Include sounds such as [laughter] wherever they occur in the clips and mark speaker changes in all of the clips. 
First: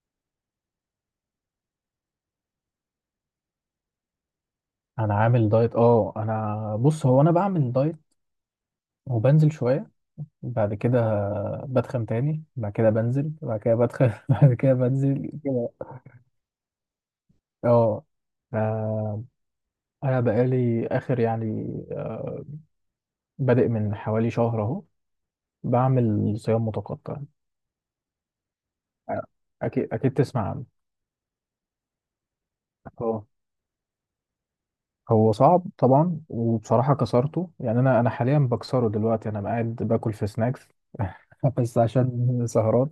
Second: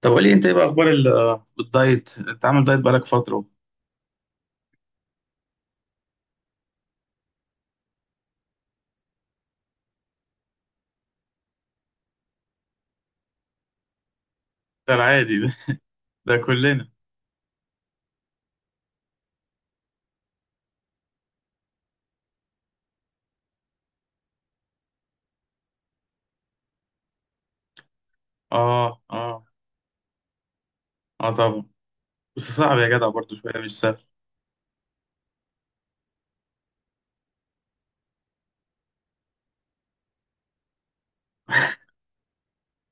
Speaker 1: طب قولي انت، ايه بقى اخبار الدايت؟ انت عامل دايت بقالك فتره.
Speaker 2: انا عامل دايت اه انا بص هو انا بعمل دايت وبنزل شويه بعد كده، بتخن تاني بعد كده، بنزل بعد كده بتخن [laughs] بعد كده
Speaker 1: ده
Speaker 2: بنزل
Speaker 1: العادي ده.
Speaker 2: كده.
Speaker 1: [laughs] ده كلنا.
Speaker 2: اه آه، انا بقالي اخر بادئ من حوالي شهر اهو بعمل صيام متقطع.
Speaker 1: اه،
Speaker 2: آه،
Speaker 1: اه،
Speaker 2: اكيد اكيد تسمع عنه.
Speaker 1: اه طبعا. بس صعب يا جدع،
Speaker 2: اه،
Speaker 1: برضو شويه مش سهل.
Speaker 2: هو صعب طبعا، وبصراحه كسرته، يعني انا حاليا بكسره، دلوقتي انا قاعد باكل في سناكس [laughs] بس عشان سهرات.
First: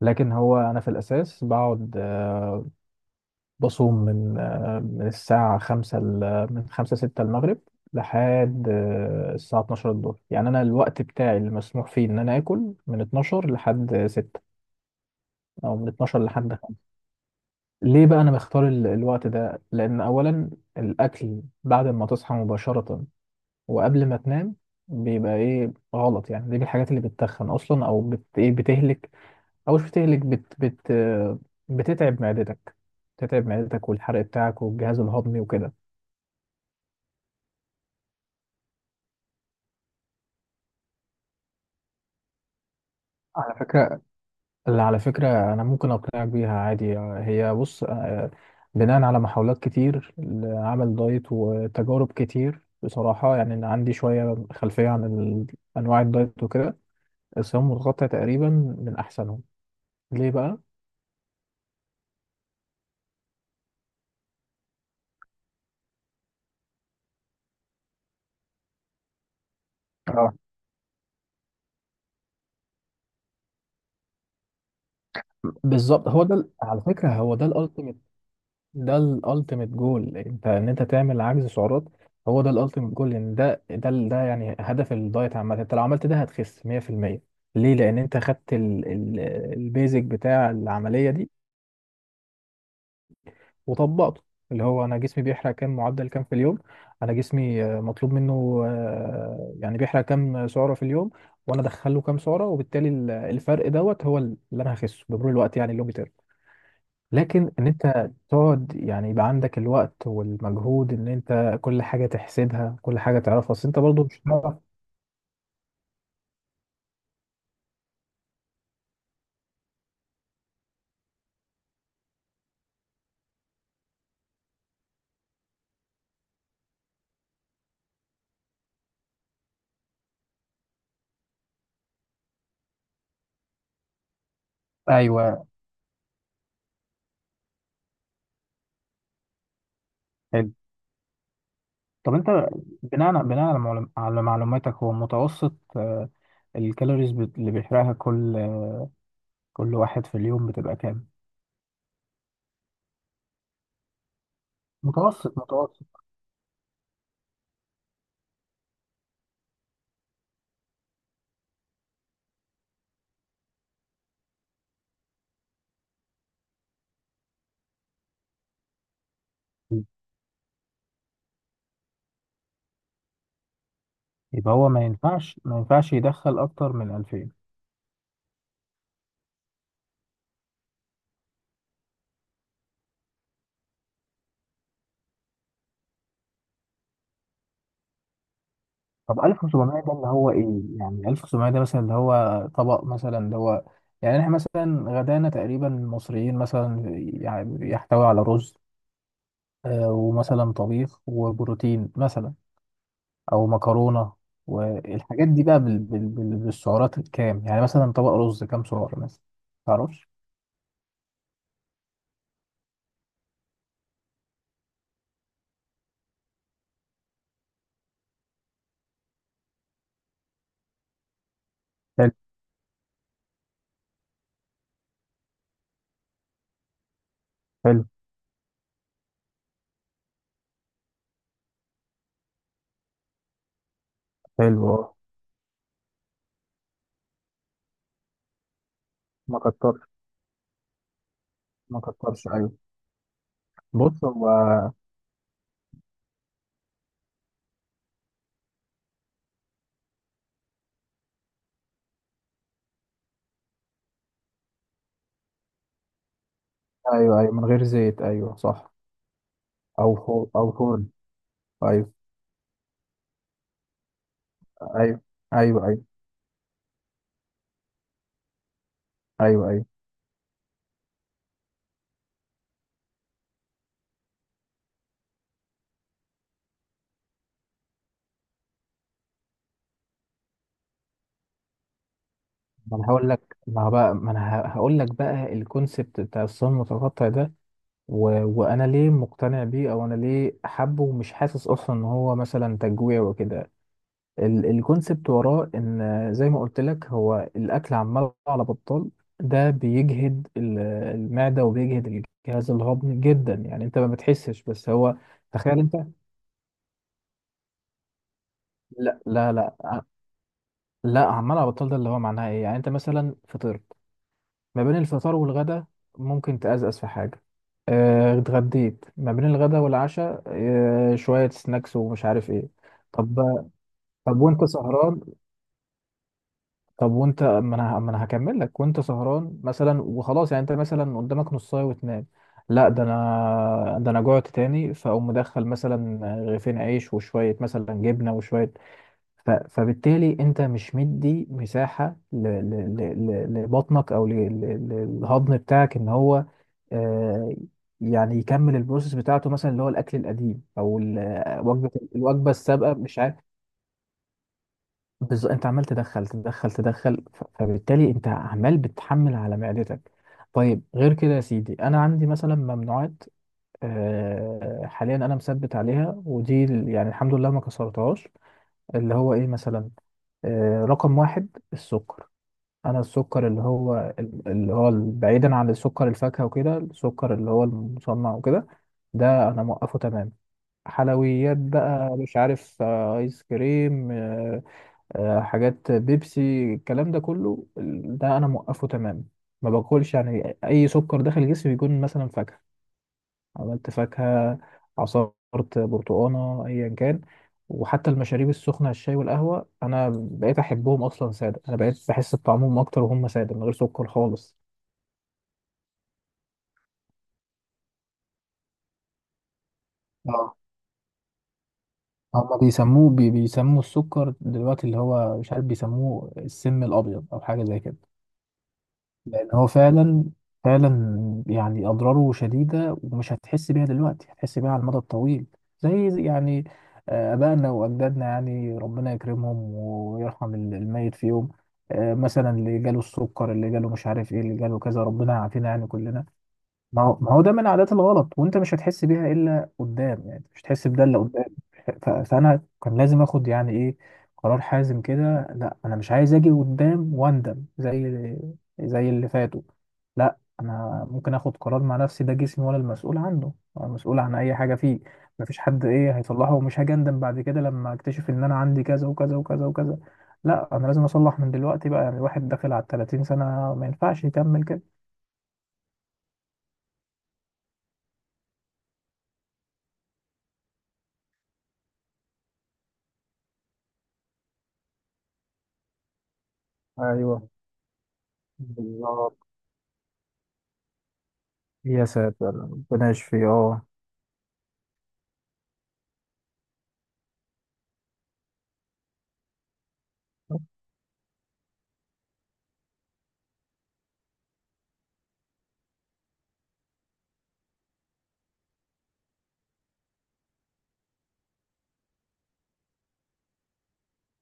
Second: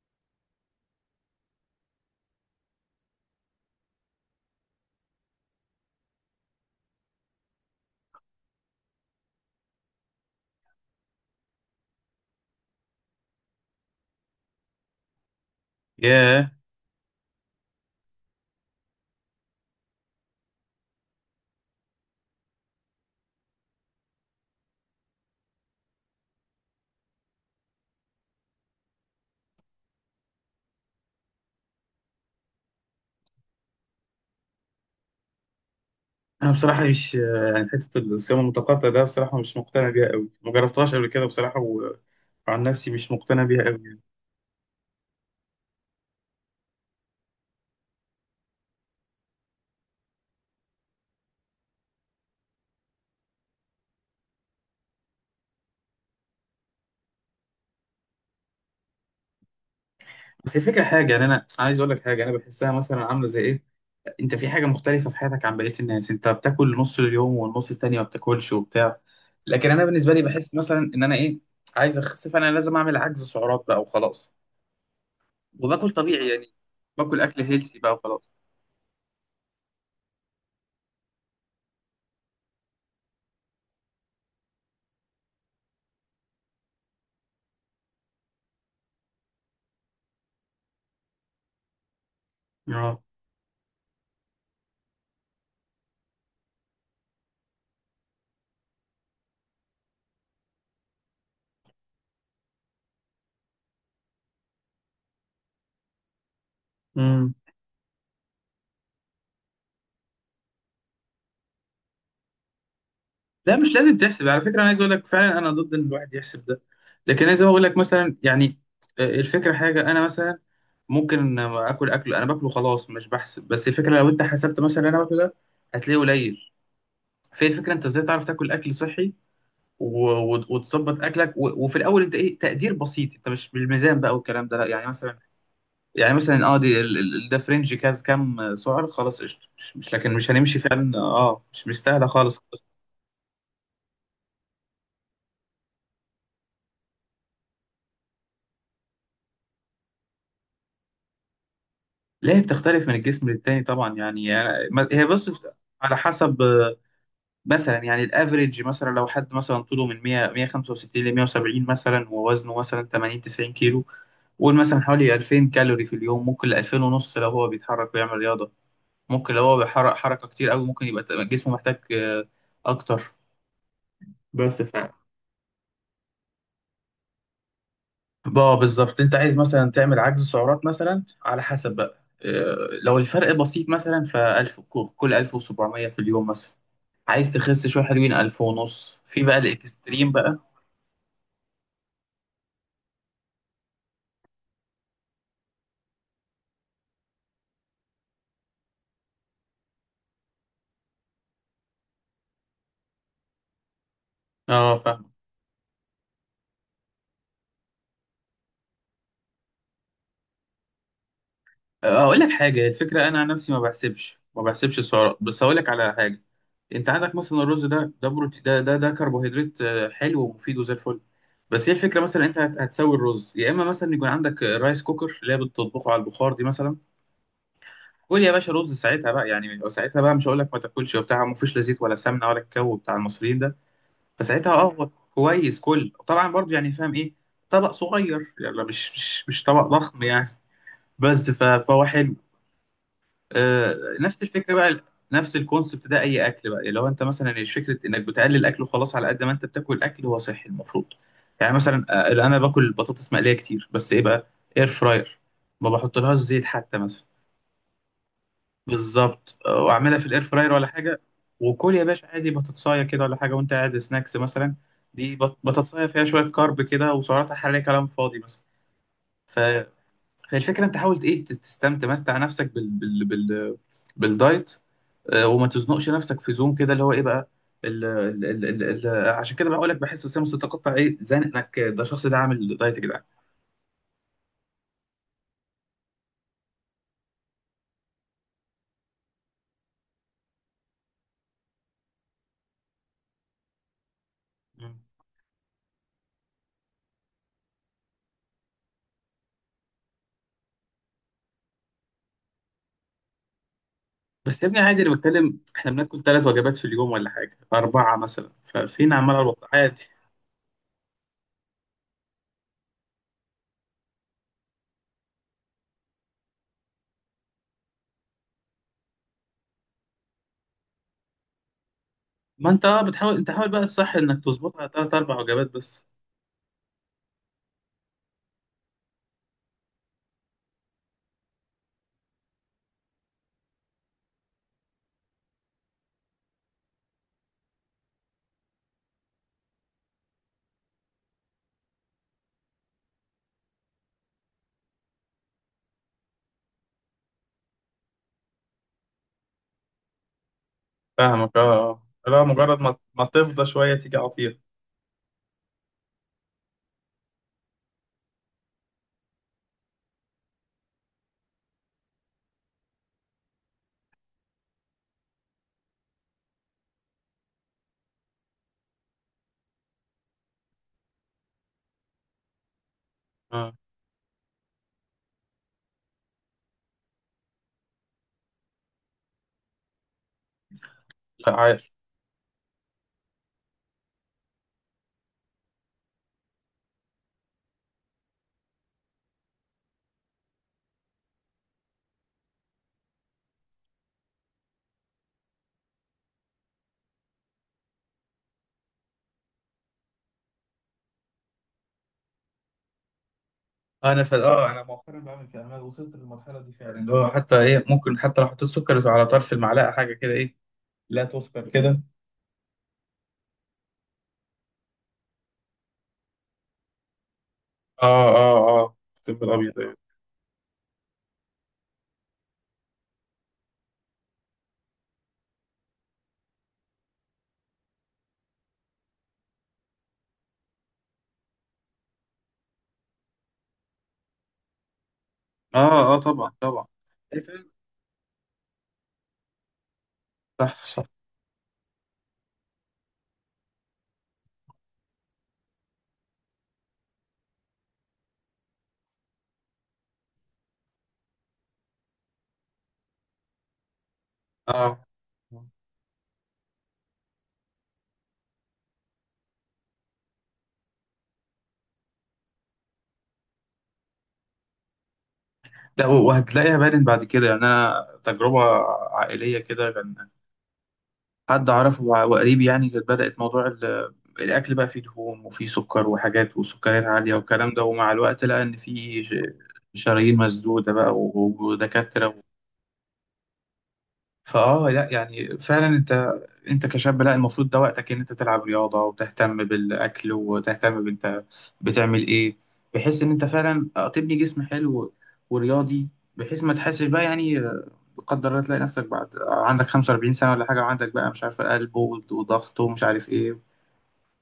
Speaker 2: لكن هو انا في الاساس بقعد، بصوم من من الساعة خمسة من خمسة ستة المغرب لحد الساعة 12 الظهر. يعني أنا الوقت بتاعي اللي مسموح فيه إن أنا آكل من 12 لحد ستة، أو من 12
Speaker 1: ياه.
Speaker 2: لحد خمسة. ليه بقى أنا بختار الوقت ده؟ لأن أولا، الأكل بعد ما تصحى مباشرة وقبل ما تنام بيبقى إيه غلط، يعني دي من الحاجات اللي بتتخن أصلا، أو بت إيه بتهلك، أو مش بتهلك، بت بت آه، بتتعب معدتك. بتتعب معدتك والحرق بتاعك والجهاز الهضمي وكده.
Speaker 1: انا بصراحه مش يعني حته، الصيام المتقطع ده بصراحه مش مقتنع بيها قوي، ما جربتهاش قبل كده بصراحه. وعن نفسي مش مقتنع
Speaker 2: على
Speaker 1: بيها قوي.
Speaker 2: فكرة، أنا ممكن أقنعك بيها عادي. هي بص، بناء على محاولات كتير لعمل دايت وتجارب كتير بصراحة، يعني أنا عندي شوية خلفية عن أنواع الدايت وكده. الصيام المتقطع تقريبا من أحسنهم. ليه
Speaker 1: بس
Speaker 2: بقى؟
Speaker 1: الفكره حاجه يعني، انا عايز اقول لك حاجه انا بحسها مثلا، عامله زي ايه؟ انت في حاجه مختلفه في حياتك عن بقيه الناس. انت بتاكل نص اليوم والنص التاني ما بتاكلش وبتاع. لكن انا بالنسبه لي
Speaker 2: اه،
Speaker 1: بحس مثلا ان انا ايه، عايز اخس، فانا لازم اعمل عجز سعرات بقى وخلاص. وباكل
Speaker 2: بالظبط، هو
Speaker 1: طبيعي
Speaker 2: ده
Speaker 1: يعني، باكل اكل
Speaker 2: ال
Speaker 1: هيلثي بقى
Speaker 2: ultimate.
Speaker 1: وخلاص.
Speaker 2: ده الالتيميت جول، انت ان انت تعمل عجز سعرات. هو ده الالتيميت جول، لان ده ده ده يعني هدف الدايت عامه، انت لو عملت ده هتخس 100%. ليه؟ لان انت خدت البيزك بتاع العمليه دي
Speaker 1: اه،
Speaker 2: وطبقته. اللي هو انا جسمي بيحرق كام، معدل كام في اليوم. انا جسمي، مطلوب منه يعني بيحرق كام سعره في اليوم، وانا ادخله كام سعره، وبالتالي الفرق دوت هو اللي انا هخسه بمرور الوقت. يعني اللي هو، لكن ان انت تقعد يعني، يبقى عندك الوقت والمجهود ان انت كل حاجه تحسبها، كل حاجه تعرفها،
Speaker 1: لا مش
Speaker 2: اصل انت
Speaker 1: لازم
Speaker 2: برضو مش
Speaker 1: تحسب على فكره،
Speaker 2: هتعرف.
Speaker 1: انا عايز اقول لك فعلا انا ضد ان الواحد يحسب ده. لكن عايز اقول لك مثلا يعني، الفكره حاجه انا مثلا ممكن اكل اكل انا باكله خلاص، مش بحسب. بس الفكره لو انت حسبت مثلا اللي انا باكله ده، هتلاقيه قليل. فهي الفكره انت ازاي تعرف تاكل اكل صحي، وتظبط اكلك، وفي الاول انت ايه، تقدير بسيط، انت مش بالميزان بقى والكلام ده، لا يعني مثلا.
Speaker 2: ايوه،
Speaker 1: يعني مثلا، اه دي ده فرنج كاز، كام سعر؟ خلاص قشطه، مش لكن مش
Speaker 2: حلو.
Speaker 1: هنمشي فعلا، اه مش مستاهله
Speaker 2: طب
Speaker 1: خالص.
Speaker 2: انت، على معلوماتك، هو متوسط الكالوريز اللي بيحرقها كل واحد في اليوم بتبقى كام؟
Speaker 1: لا هي بتختلف من الجسم للتاني طبعا يعني هي بص.
Speaker 2: متوسط، متوسط.
Speaker 1: على حسب مثلا، يعني الافريج مثلا، لو حد مثلا طوله من 100 165 ل 170 مثلا، ووزنه مثلا 80 90 كيلو. قول مثلا حوالي 2000 كالوري في اليوم، ممكن ل 2000 ونص لو هو بيتحرك ويعمل رياضه. ممكن لو هو بيحرق حركه كتير قوي، ممكن يبقى جسمه محتاج اكتر.
Speaker 2: يبقى
Speaker 1: بس
Speaker 2: هو
Speaker 1: ف
Speaker 2: ما ينفعش، ما ينفعش يدخل اكتر من 2000.
Speaker 1: اه بالظبط، انت عايز مثلا تعمل عجز سعرات مثلا على حسب بقى، لو الفرق بسيط مثلا، ف 1000 كل 1700 في اليوم مثلا. عايز تخس شويه حلوين، 1000 ونص
Speaker 2: طب
Speaker 1: في بقى
Speaker 2: 1700 ده اللي
Speaker 1: الاكستريم
Speaker 2: هو
Speaker 1: بقى.
Speaker 2: ايه؟ يعني 1700 ده مثلا اللي هو طبق مثلا اللي هو، يعني احنا مثلا غدانا تقريبا المصريين مثلا، يعني يحتوي على رز، ومثلا طبيخ وبروتين مثلا، او مكرونة،
Speaker 1: اه فاهم.
Speaker 2: والحاجات دي بقى بالسعرات الكام، يعني مثلا طبق رز كام سعر مثلا؟ متعرفش.
Speaker 1: اقول لك حاجه، الفكره انا عن نفسي ما بحسبش، السعرات. بس هقول لك على حاجه. انت عندك مثلا الرز ده، بروتين، ده كربوهيدرات، حلو ومفيد وزي الفل. بس هي الفكره
Speaker 2: حلو،
Speaker 1: مثلا انت هتسوي الرز، يا اما مثلا يكون عندك رايس كوكر اللي هي بتطبخه على البخار دي مثلا.
Speaker 2: حلو،
Speaker 1: قول يا باشا رز ساعتها بقى، يعني ساعتها بقى مش هقول لك ما تاكلش وبتاع. ما فيش لا زيت ولا سمنه ولا الكو بتاع المصريين ده. فساعتها، اه
Speaker 2: حلو. اه.
Speaker 1: هو كويس، كل طبعا برضو يعني فاهم ايه. طبق صغير يعني، لا مش مش
Speaker 2: ما
Speaker 1: مش طبق
Speaker 2: كترش.
Speaker 1: ضخم يعني.
Speaker 2: ما
Speaker 1: فهو حلو.
Speaker 2: كترش، ايوه.
Speaker 1: آه
Speaker 2: بص
Speaker 1: نفس
Speaker 2: هو،
Speaker 1: الفكره بقى، نفس الكونسبت ده. اي اكل بقى لو انت مثلا، مش فكره انك بتقلل اكل وخلاص، على قد ما انت بتاكل اكل هو صحي المفروض. يعني مثلا انا باكل بطاطس مقليه كتير، بس ايه بقى؟ اير فراير. ما بحطلهاش زيت حتى مثلا.
Speaker 2: ايوه ايوه، من غير زيت، ايوه صح.
Speaker 1: بالظبط. واعملها في الاير
Speaker 2: او
Speaker 1: فراير ولا
Speaker 2: فرن.
Speaker 1: حاجه. وكل يا
Speaker 2: ايوه
Speaker 1: باشا عادي بطاطسايه كده ولا حاجه، وانت قاعد سناكس مثلا.
Speaker 2: ايوه.
Speaker 1: دي
Speaker 2: ايوه ايوه.
Speaker 1: بطاطسايه فيها شويه كارب كده، وسعراتها الحراريه كلام فاضي مثلا. ف...
Speaker 2: ايوه ايوه.
Speaker 1: فالفكره انت حاول ايه، تت- تستمتع مستع نفسك بالدايت. وما تزنقش نفسك في زوم كده، اللي هو ايه بقى. عشان كده بقول لك بحس السمس تتقطع ايه، زنق انك ده الشخص ده عامل دايت يا جدعان.
Speaker 2: ما انا هقول لك بقى الكونسبت بتاع الصين المتقطع ده، و... وانا ليه مقتنع بيه، او انا ليه حابه ومش حاسس اصلا ان هو مثلا تجويع وكده.
Speaker 1: مم.
Speaker 2: الكونسبت وراه ان، زي ما قلت لك، هو الاكل عمال على بطال. ده بيجهد المعده، وبيجهد الجهاز الهضمي جدا، يعني انت ما
Speaker 1: بس
Speaker 2: بتحسش
Speaker 1: يا ابني
Speaker 2: بس
Speaker 1: عادي، انا
Speaker 2: هو.
Speaker 1: بتكلم
Speaker 2: تخيل
Speaker 1: احنا
Speaker 2: انت.
Speaker 1: بناكل ثلاث وجبات في اليوم ولا حاجه اربعه مثلا، ففين
Speaker 2: لا
Speaker 1: عمال على
Speaker 2: لا
Speaker 1: الوقت
Speaker 2: لا،
Speaker 1: عادي؟
Speaker 2: لا، عمال على بطال ده اللي هو معناه ايه؟ يعني انت مثلا فطرت، ما بين الفطار والغدا ممكن تأزأز في حاجة، اتغديت، ما بين الغدا والعشاء شوية سناكس ومش عارف ايه.
Speaker 1: ما انت اه بتحاول،
Speaker 2: طب،
Speaker 1: انت حاول بقى الصح
Speaker 2: طب
Speaker 1: انك
Speaker 2: وانت
Speaker 1: تظبطها تلات
Speaker 2: سهران،
Speaker 1: اربع وجبات بس.
Speaker 2: طب وانت ما انا ما انا هكمل لك، وانت سهران مثلا، وخلاص، يعني انت مثلا قدامك نصاية وتنام، لا، ده انا جوعت تاني، فاقوم مدخل مثلا رغيفين عيش وشوية مثلا جبنة وشوية. فبالتالي انت مش مدي مساحة لبطنك، او للهضم بتاعك، ان هو آه، يعني يكمل البروسيس بتاعته مثلا، اللي هو الاكل القديم او
Speaker 1: فاهمك اه
Speaker 2: ال- وجبة
Speaker 1: آه. لا
Speaker 2: الوجبة
Speaker 1: مجرد
Speaker 2: السابقة
Speaker 1: ما
Speaker 2: مش
Speaker 1: ما
Speaker 2: عارف.
Speaker 1: تفضى شويه تيجي عطير.
Speaker 2: انت عمال تدخل تدخل تدخل، فبالتالي انت عمال بتحمل على معدتك. طيب، غير كده يا سيدي، انا عندي مثلا ممنوعات حاليا انا مثبت عليها، ودي يعني الحمد لله ما كسرتهاش. اللي هو ايه مثلا؟ رقم واحد السكر. انا السكر اللي
Speaker 1: اه،
Speaker 2: هو، اللي هو بعيدا عن السكر الفاكهه وكده، السكر اللي هو المصنع وكده، ده انا موقفه تمام.
Speaker 1: لا
Speaker 2: حلويات
Speaker 1: عارف.
Speaker 2: بقى، مش عارف، ايس كريم، حاجات بيبسي، الكلام ده كله، ده انا موقفه تمام. ما باكلش، يعني اي سكر داخل جسمي بيكون مثلا فاكهه، عملت فاكهة، عصرت برتقانة، أيا كان. وحتى المشاريب السخنة الشاي والقهوة، أنا بقيت أحبهم أصلا سادة، أنا بقيت بحس بطعمهم أكتر وهم سادة من غير سكر
Speaker 1: انا ف...
Speaker 2: خالص.
Speaker 1: اه انا مؤخرا بعمل كده، انا وصلت للمرحله دي فعلا، اللي هو حتى ايه، ممكن حتى لو حطيت سكر على طرف المعلقه حاجه كده،
Speaker 2: اه،
Speaker 1: ايه. لا تذكر كده.
Speaker 2: هما بيسموه بي بيسموا السكر دلوقتي اللي هو، مش عارف، بيسموه السم الأبيض أو حاجة زي كده.
Speaker 1: اه، اه، اه الطب
Speaker 2: لان هو
Speaker 1: الابيض يعني.
Speaker 2: فعلا، فعلا يعني اضراره شديده، ومش هتحس بيها دلوقتي، هتحس بيها على المدى الطويل. يعني ابائنا واجدادنا، يعني ربنا يكرمهم ويرحم الميت فيهم، مثلا اللي جاله السكر، اللي جاله مش عارف ايه، اللي جاله كذا، ربنا يعافينا يعني
Speaker 1: اه، اه
Speaker 2: كلنا.
Speaker 1: طبعا طبعا.
Speaker 2: ما هو ما
Speaker 1: إيه
Speaker 2: هو ده من
Speaker 1: فعلا؟
Speaker 2: عادات الغلط، وانت مش هتحس بيها الا قدام، يعني مش
Speaker 1: صح
Speaker 2: هتحس بده
Speaker 1: صح.
Speaker 2: الا قدام. فانا كان لازم اخد، يعني ايه، قرار حازم كده. لا انا مش عايز اجي قدام واندم زي اللي فاتوا. لا، انا ممكن اخد قرار مع نفسي، ده جسمي وانا المسؤول عنه، انا مسؤول عن اي حاجه
Speaker 1: اه،
Speaker 2: فيه. مفيش حد ايه هيصلحه، ومش هاجي اندم بعد كده لما اكتشف ان انا عندي كذا وكذا وكذا وكذا. لا، انا لازم اصلح من دلوقتي بقى، يعني الواحد داخل على 30 سنه ما ينفعش يكمل كده.
Speaker 1: لا، وهتلاقيها بارد بعد كده يعني، انا تجربه عائليه كده كان. حد اعرفه وقريب يعني، كانت بدأت موضوع الاكل بقى فيه دهون وفيه سكر وحاجات وسكريات عالية
Speaker 2: ايوه،
Speaker 1: والكلام ده، ومع الوقت لقى ان فيه
Speaker 2: بالظبط.
Speaker 1: شرايين مسدودة بقى
Speaker 2: يا
Speaker 1: ودكاترة
Speaker 2: ساتر، ربنا يشفيه. اه،
Speaker 1: لا يعني فعلا انت كشاب، لا المفروض ده وقتك ان انت تلعب رياضة وتهتم بالاكل وتهتم بانت بتعمل ايه. بحيث ان انت فعلا تبني جسم حلو ورياضي، بحيث ما تحسش بقى يعني. قدر الله تلاقي نفسك بعد عندك 45 سنة ولا حاجة، وعندك بقى مش عارف قلب وضغط ومش عارف ايه.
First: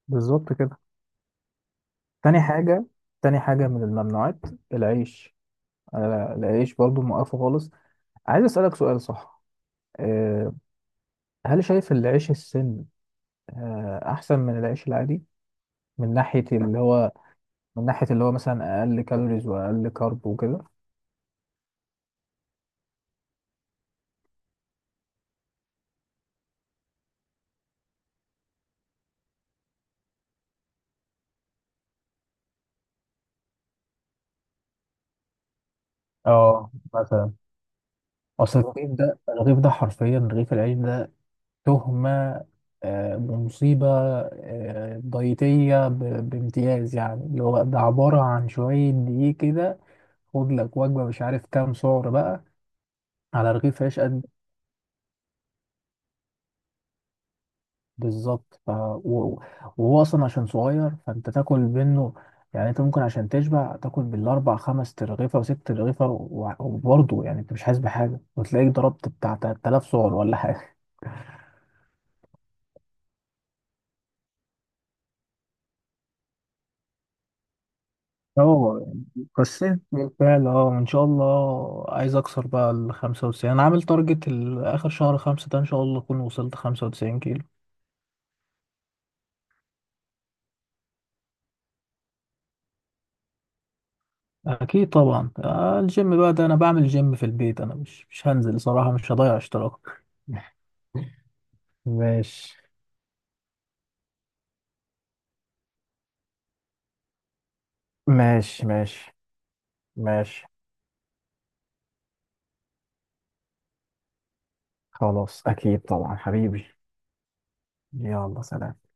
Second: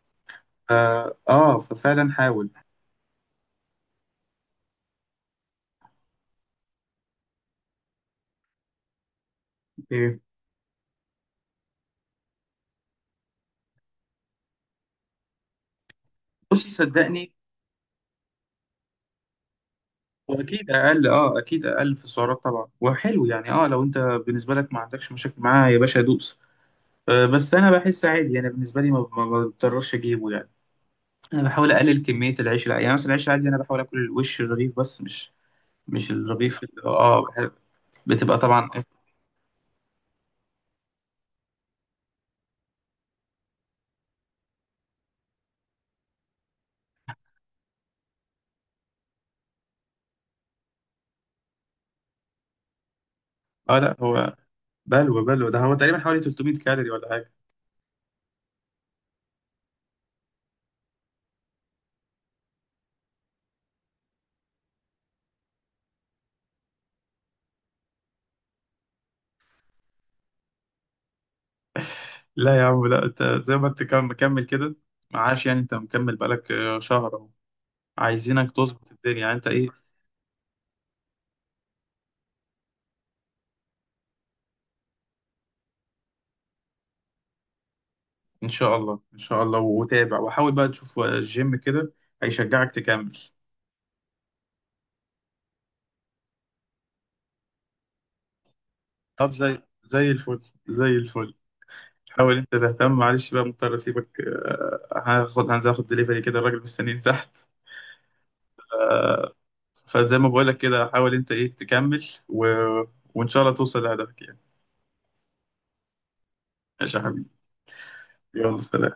Speaker 2: بالظبط كده.
Speaker 1: ففعلا
Speaker 2: تاني
Speaker 1: حاول
Speaker 2: حاجة، تاني حاجة من الممنوعات، العيش. العيش برضو موقفه خالص. عايز أسألك سؤال، صح
Speaker 1: ايه.
Speaker 2: آه، هل شايف العيش السن أحسن من العيش العادي، من ناحية
Speaker 1: بصي،
Speaker 2: اللي هو،
Speaker 1: صدقني.
Speaker 2: من ناحية اللي هو مثلا أقل كالوريز وأقل كارب وكده؟
Speaker 1: واكيد اقل. اه اكيد اقل في السعرات طبعا، وحلو يعني، اه لو انت بالنسبة لك ما عندكش مشاكل معاه يا باشا دوس. آه بس انا بحس عادي، انا بالنسبة لي ما بضطرش اجيبه يعني. انا بحاول اقلل كمية العيش العادي، يعني مثلا العيش العادي انا بحاول اكل الوش الرغيف، بس مش الرغيف
Speaker 2: اه، مثلا.
Speaker 1: بتبقى
Speaker 2: اصل
Speaker 1: طبعا إيه.
Speaker 2: الرغيف ده، الرغيف ده حرفيا رغيف العيش ده تهمة، بمصيبة ضيتية بامتياز، يعني اللي هو ده عبارة عن شوية دقيق كده. خد لك وجبة مش عارف كام سعر بقى على
Speaker 1: اه
Speaker 2: رغيف
Speaker 1: لا
Speaker 2: عيش قد.
Speaker 1: هو، بلوى بلوى ده، هو تقريبا حوالي 300 كالوري ولا حاجة.
Speaker 2: بالظبط. وهو أصلا عشان صغير فأنت تاكل منه، يعني أنت ممكن عشان تشبع تاكل بالأربع خمس ترغيفة وست ترغيفة، وبرضه يعني أنت مش حاسس بحاجة وتلاقيك ضربت بتاع 3000 سعر ولا حاجة.
Speaker 1: [laughs] لا يا عم، لا انت زي ما انت مكمل كده. معاش يعني، انت مكمل بقالك شهر اهو. عايزينك
Speaker 2: اه،
Speaker 1: تظبط الدنيا يعني انت ايه.
Speaker 2: كسرت بالفعل، اه ان شاء الله عايز اكسر بقى ال 95. انا عامل تارجت اخر شهر خمسة ده ان شاء الله اكون وصلت 95 كيلو.
Speaker 1: ان شاء الله، ان شاء الله. وتابع وحاول بقى، تشوف الجيم كده هيشجعك تكمل.
Speaker 2: اكيد طبعا. الجيم بقى ده انا بعمل جيم في البيت، انا مش هنزل صراحة، مش
Speaker 1: طب،
Speaker 2: هضيع
Speaker 1: زي
Speaker 2: اشتراك
Speaker 1: زي الفل،
Speaker 2: [laughs]
Speaker 1: زي الفل. حاول انت
Speaker 2: ماشي،
Speaker 1: تهتم. معلش بقى مضطر اسيبك، هاخد هنزل اخد دليفري كده، الراجل مستنيني تحت.
Speaker 2: ماشي. ماشي،
Speaker 1: فزي ما
Speaker 2: ماشي.
Speaker 1: بقولك كده، حاول انت ايه تكمل، وان شاء الله توصل لهدفك يعني.
Speaker 2: خلاص، أكيد طبعا حبيبي.
Speaker 1: ماشي يا حبيبي.
Speaker 2: يلا
Speaker 1: يلا
Speaker 2: سلام.
Speaker 1: سلام.